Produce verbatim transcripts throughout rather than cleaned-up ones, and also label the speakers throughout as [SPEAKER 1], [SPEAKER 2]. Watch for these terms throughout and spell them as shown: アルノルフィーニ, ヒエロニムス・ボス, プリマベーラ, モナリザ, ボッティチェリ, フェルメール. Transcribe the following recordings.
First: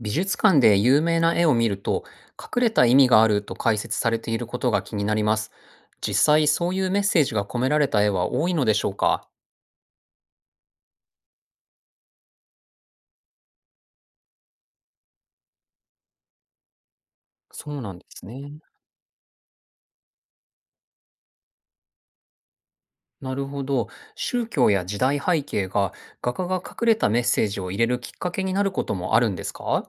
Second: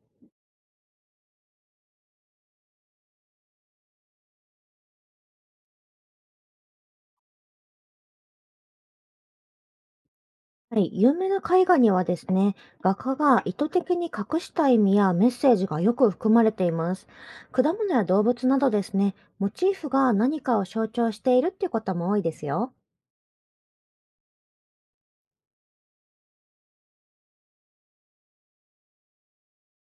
[SPEAKER 1] 美術館で有名な絵を見ると、隠れた意味があると解説されていることが気になります。実際、そういうメッセージが込められた絵は多いのでしょうか？
[SPEAKER 2] はい、有名な絵画にはですね、画家が意図的に隠した意味やメッセージがよく含まれています。果
[SPEAKER 1] そう
[SPEAKER 2] 物
[SPEAKER 1] なん
[SPEAKER 2] や
[SPEAKER 1] で
[SPEAKER 2] 動
[SPEAKER 1] す
[SPEAKER 2] 物な
[SPEAKER 1] ね。
[SPEAKER 2] どですね、モチーフが何かを象徴しているっていうことも多いですよ。
[SPEAKER 1] なるほど。宗教や時代背景が画家が隠れたメッセージを入れるきっかけになることもあるんですか？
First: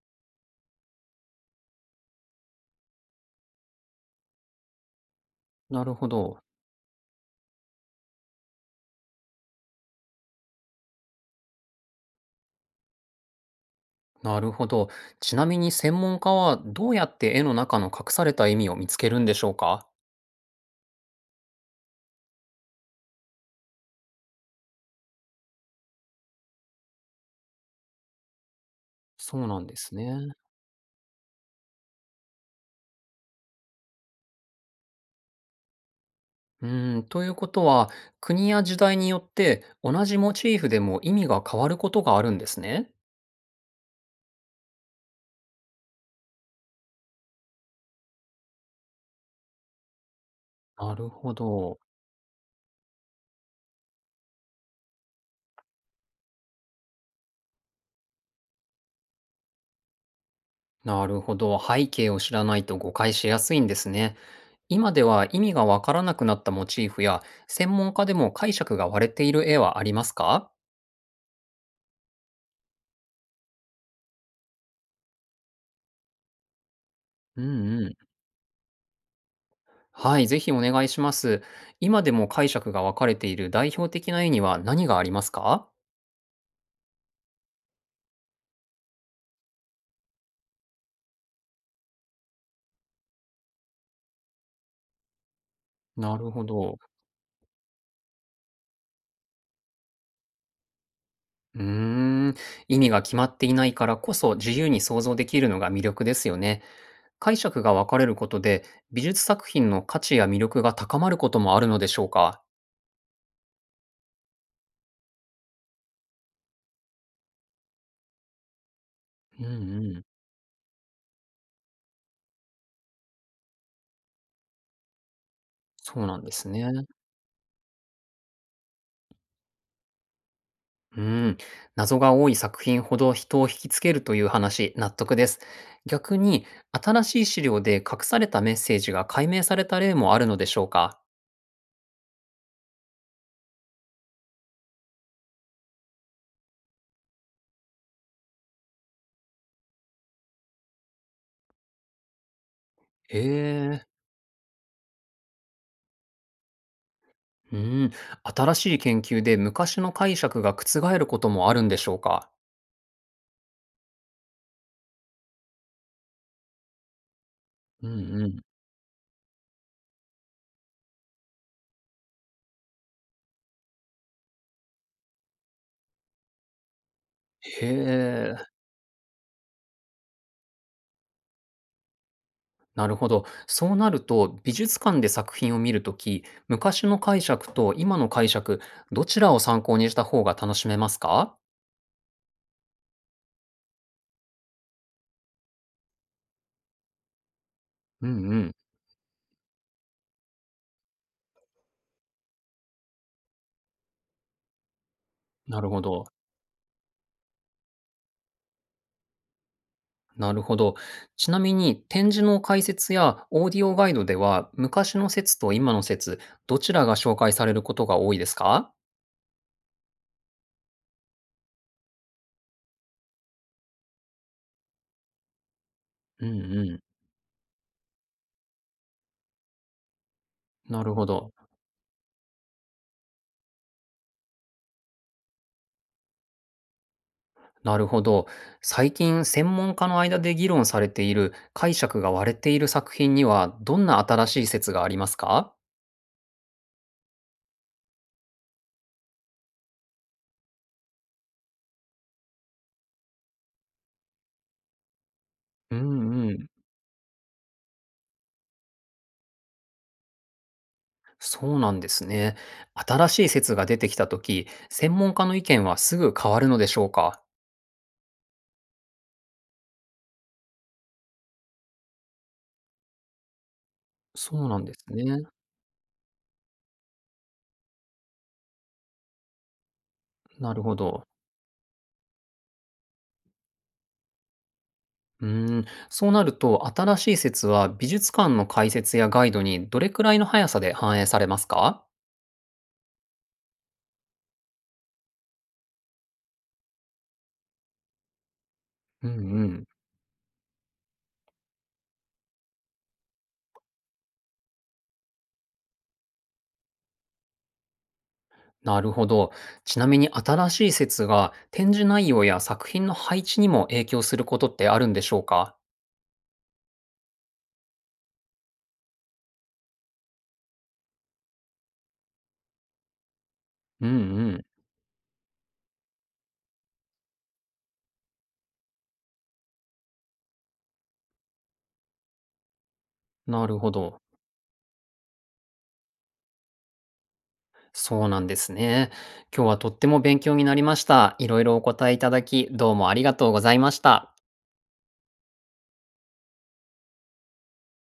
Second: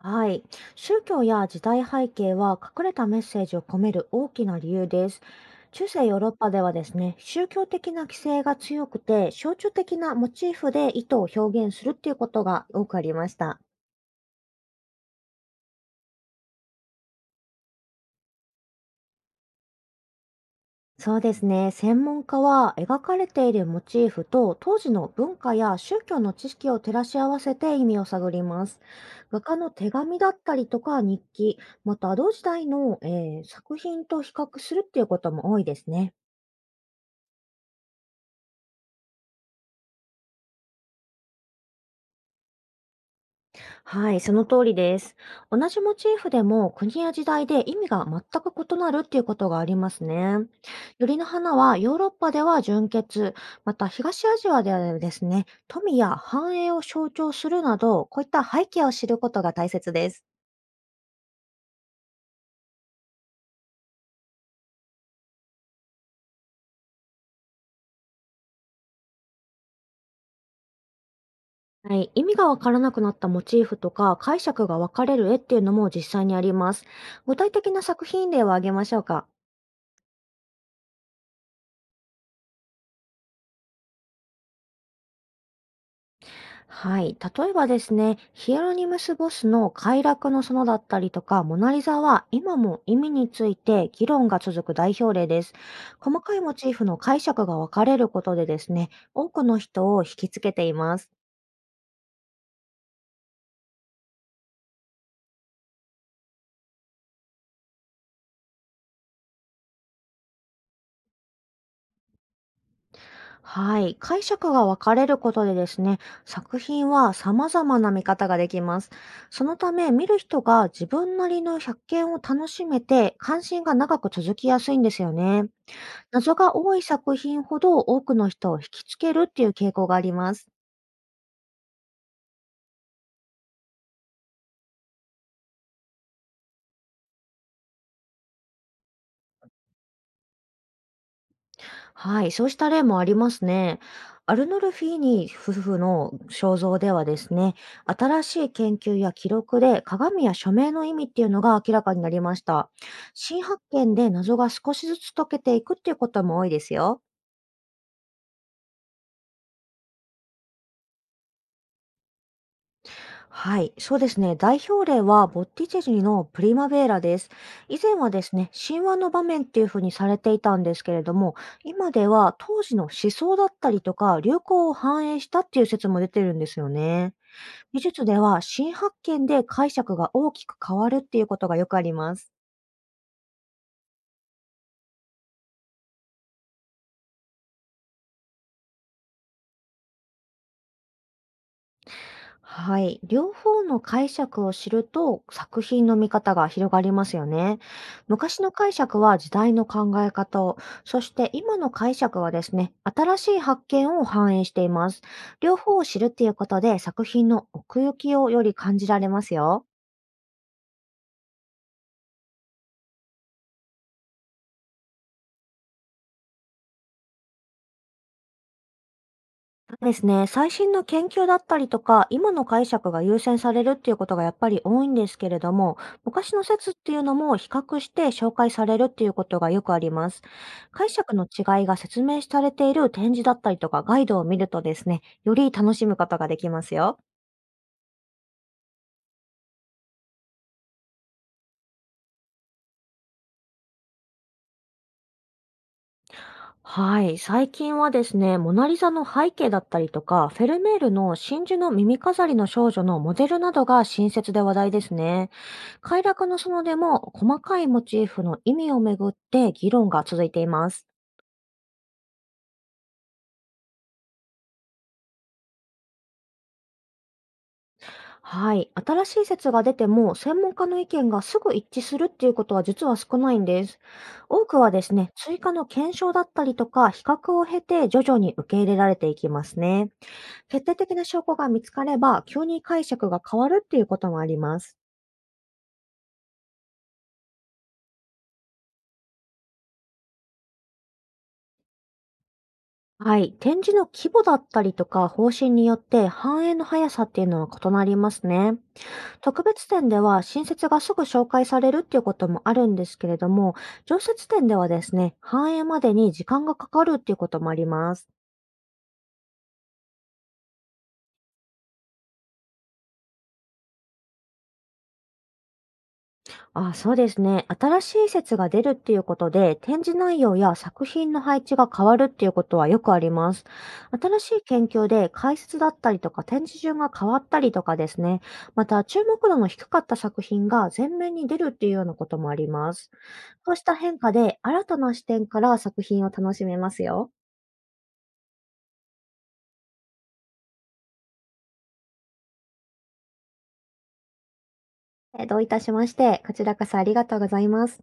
[SPEAKER 2] はい。宗教や時代背景は隠れたメッセージを込める大きな理由です。
[SPEAKER 1] な
[SPEAKER 2] 中
[SPEAKER 1] る
[SPEAKER 2] 世
[SPEAKER 1] ほ
[SPEAKER 2] ヨーロッ
[SPEAKER 1] ど。
[SPEAKER 2] パではですね、宗教的な規制が強くて、象徴的なモチーフで意図を表現するっていうことが多くありました。
[SPEAKER 1] なるほど。ちなみに専門家はどうやって絵の中の隠された意味を見つけるんでしょうか？
[SPEAKER 2] そうですね、専門家は描かれているモチーフと当時の文化や宗教の知識を照らし合わせて意味を探ります。
[SPEAKER 1] そ
[SPEAKER 2] 画
[SPEAKER 1] う
[SPEAKER 2] 家
[SPEAKER 1] なん
[SPEAKER 2] の
[SPEAKER 1] で
[SPEAKER 2] 手
[SPEAKER 1] す
[SPEAKER 2] 紙だっ
[SPEAKER 1] ね。
[SPEAKER 2] たりとか日記、また同時代の、えー作品と比較するっていうことも多いですね。
[SPEAKER 1] うーん、ということは、国や時代によって同じモチーフでも意味が変わることがあるんですね。
[SPEAKER 2] はい、その通りです。同じモチーフでも国や時代で意味が全く異なるっていうことがありますね。
[SPEAKER 1] な
[SPEAKER 2] 百
[SPEAKER 1] る
[SPEAKER 2] リの
[SPEAKER 1] ほ
[SPEAKER 2] 花は
[SPEAKER 1] ど。
[SPEAKER 2] ヨーロッパでは純潔、また東アジアではですね、富や繁栄を象徴するなど、こういった背景を知ることが大切です。
[SPEAKER 1] なるほど。背景を知らないと誤解しやすいんですね。今では意味がわからなくなったモチーフや、専門家でも解釈が割れている絵はありますか？
[SPEAKER 2] はい、意味がわからなくなったモチーフとか解釈が分かれる絵っていうのも実際にあります。具
[SPEAKER 1] う
[SPEAKER 2] 体的
[SPEAKER 1] ん
[SPEAKER 2] な
[SPEAKER 1] うん。
[SPEAKER 2] 作品例を挙げましょうか。
[SPEAKER 1] はい、ぜひお願いします。今でも解釈が分かれている代表的な絵には何がありますか？
[SPEAKER 2] はい。例えばですね、ヒエロニムス・ボスの快楽の園だったりとか、モナリザは今も意味について議論が続く代表例です。
[SPEAKER 1] な
[SPEAKER 2] 細
[SPEAKER 1] る
[SPEAKER 2] かい
[SPEAKER 1] ほ
[SPEAKER 2] モチー
[SPEAKER 1] ど。
[SPEAKER 2] フの解釈が分かれることでですね、多くの人を引きつけています。
[SPEAKER 1] うーん、意味が決まっていないからこそ自由に想像できるのが魅力ですよね。解釈が分かれることで、美術作品の価値や魅力が高まることもあるのでしょうか？
[SPEAKER 2] はい。解釈が分かれることでですね、作品は様々な見方ができます。
[SPEAKER 1] う
[SPEAKER 2] そ
[SPEAKER 1] ん
[SPEAKER 2] のため、
[SPEAKER 1] うん。
[SPEAKER 2] 見る人が自分なりの百見を楽しめて、関心が長く続きやすいんですよね。
[SPEAKER 1] そうなんで
[SPEAKER 2] 謎
[SPEAKER 1] す
[SPEAKER 2] が
[SPEAKER 1] ね。
[SPEAKER 2] 多い作品ほど多くの人を引きつけるっていう傾向があります。
[SPEAKER 1] うーん、謎が多い作品ほど人を引きつけるという話、納得です。逆に、新しい資料で隠されたメッセージが解明された例もあるのでしょうか？
[SPEAKER 2] はい、そうした例もありますね。アルノルフィーニ夫婦の肖像ではですね、新しい研究や記録で鏡や署名の意味っていうのが明らかになりました。
[SPEAKER 1] へ
[SPEAKER 2] 新発
[SPEAKER 1] え。
[SPEAKER 2] 見で謎が少しずつ解けていくっていうことも多いですよ。
[SPEAKER 1] うーん、新しい研究で昔の解釈が覆ることもあるんでしょうか？
[SPEAKER 2] はい、そうですね。代表例はボッティチェリのプリマベーラです。以
[SPEAKER 1] う
[SPEAKER 2] 前はで
[SPEAKER 1] んう
[SPEAKER 2] す
[SPEAKER 1] ん。
[SPEAKER 2] ね、神話の場面っていうふうにされていたんですけれども、今では当時の思想だったりとか流行を反映したっていう説も出てるんですよね。
[SPEAKER 1] へ
[SPEAKER 2] 美術では
[SPEAKER 1] え、
[SPEAKER 2] 新発見で解釈が大きく変わるっていうことがよくあります。
[SPEAKER 1] なるほど。そうなると、美術館で作品を見るとき、昔の解釈と今の解釈、どちらを参考にした方が楽しめますか？
[SPEAKER 2] はい。両方の解釈を知ると作品の見方が広がりますよね。
[SPEAKER 1] うんう
[SPEAKER 2] 昔の
[SPEAKER 1] ん。
[SPEAKER 2] 解釈は時代の考え方を、そして今の解釈はですね、新しい発見を反映しています。両
[SPEAKER 1] なる
[SPEAKER 2] 方
[SPEAKER 1] ほ
[SPEAKER 2] を知
[SPEAKER 1] ど。
[SPEAKER 2] るっていうことで作品の奥行きをより感じられますよ。
[SPEAKER 1] なるほど。ちなみに、展示の解説やオーディオガイドでは、昔の説と今の説、どちらが紹介されることが多いですか？
[SPEAKER 2] そうですね。最新の研究だったりとか、今の解釈が優先されるっていうことがやっぱり多いんですけれども、
[SPEAKER 1] う
[SPEAKER 2] 昔
[SPEAKER 1] ん
[SPEAKER 2] の説
[SPEAKER 1] う
[SPEAKER 2] っ
[SPEAKER 1] ん。
[SPEAKER 2] ていうのも比較して紹介されるっていうことがよくあります。
[SPEAKER 1] な
[SPEAKER 2] 解
[SPEAKER 1] るほ
[SPEAKER 2] 釈の
[SPEAKER 1] ど。
[SPEAKER 2] 違いが説明されている展示だったりとかガイドを見るとですね、より楽しむことができますよ。
[SPEAKER 1] なるほど。最近、専門家の間で議論されている解釈が割れている作品には、どんな新しい説がありますか？
[SPEAKER 2] はい。最近はですね、モナリザの背景だったりとか、フェルメールの真珠の耳飾りの少女のモデルなどが新説で話題ですね。
[SPEAKER 1] う
[SPEAKER 2] 快楽
[SPEAKER 1] んう
[SPEAKER 2] の
[SPEAKER 1] ん。
[SPEAKER 2] 園でも細かいモチーフの意味をめぐって議論が続いています。
[SPEAKER 1] そうなんですね。新しい説が出てきたとき、専門家の意見はすぐ変わるのでしょうか？
[SPEAKER 2] はい。新しい説が出ても専門家の意見がすぐ一致するっていうことは実は少ないんです。
[SPEAKER 1] そ
[SPEAKER 2] 多
[SPEAKER 1] う
[SPEAKER 2] く
[SPEAKER 1] なん
[SPEAKER 2] は
[SPEAKER 1] で
[SPEAKER 2] で
[SPEAKER 1] す
[SPEAKER 2] すね、
[SPEAKER 1] ね。
[SPEAKER 2] 追加の検証だったりとか比較を経て徐々に受け入れられていきますね。
[SPEAKER 1] なる
[SPEAKER 2] 決定
[SPEAKER 1] ほ
[SPEAKER 2] 的な
[SPEAKER 1] ど。
[SPEAKER 2] 証拠が見つかれば急に解釈が変わるっていうこともあります。
[SPEAKER 1] うーん、そうなると、新しい説は美術館の解説やガイドにどれくらいの速さで反映されますか？
[SPEAKER 2] はい。展示の規模だったりとか方針によって反映の速さっていうのは異なりますね。
[SPEAKER 1] うん
[SPEAKER 2] 特
[SPEAKER 1] う
[SPEAKER 2] 別
[SPEAKER 1] ん。
[SPEAKER 2] 展では新設がすぐ紹介されるっていうこともあるんですけれども、常設展ではですね、反映までに時間がかかるっていうこともあります。
[SPEAKER 1] なるほど。ちなみに新しい説が展示内容や作品の配置にも影響することってあるんでしょうか？
[SPEAKER 2] あ、そうですね。新しい説が出るっていうことで、展示内容や作品の配置が変わるっていうことはよくあります。
[SPEAKER 1] うんう
[SPEAKER 2] 新しい
[SPEAKER 1] ん。
[SPEAKER 2] 研究で解説だったりとか展示順が変わったりとかですね、また注目度の低かった作品が前面に出るっていうようなこともあります。
[SPEAKER 1] な
[SPEAKER 2] そう
[SPEAKER 1] る
[SPEAKER 2] し
[SPEAKER 1] ほ
[SPEAKER 2] た変
[SPEAKER 1] ど。
[SPEAKER 2] 化で新たな視点から作品を楽しめますよ。
[SPEAKER 1] そうなんですね。今日はとっても勉強になりました。いろいろお答えいただき、どうもありがとうございました。
[SPEAKER 2] え、どういたしまして、こちらこそありがとうございます。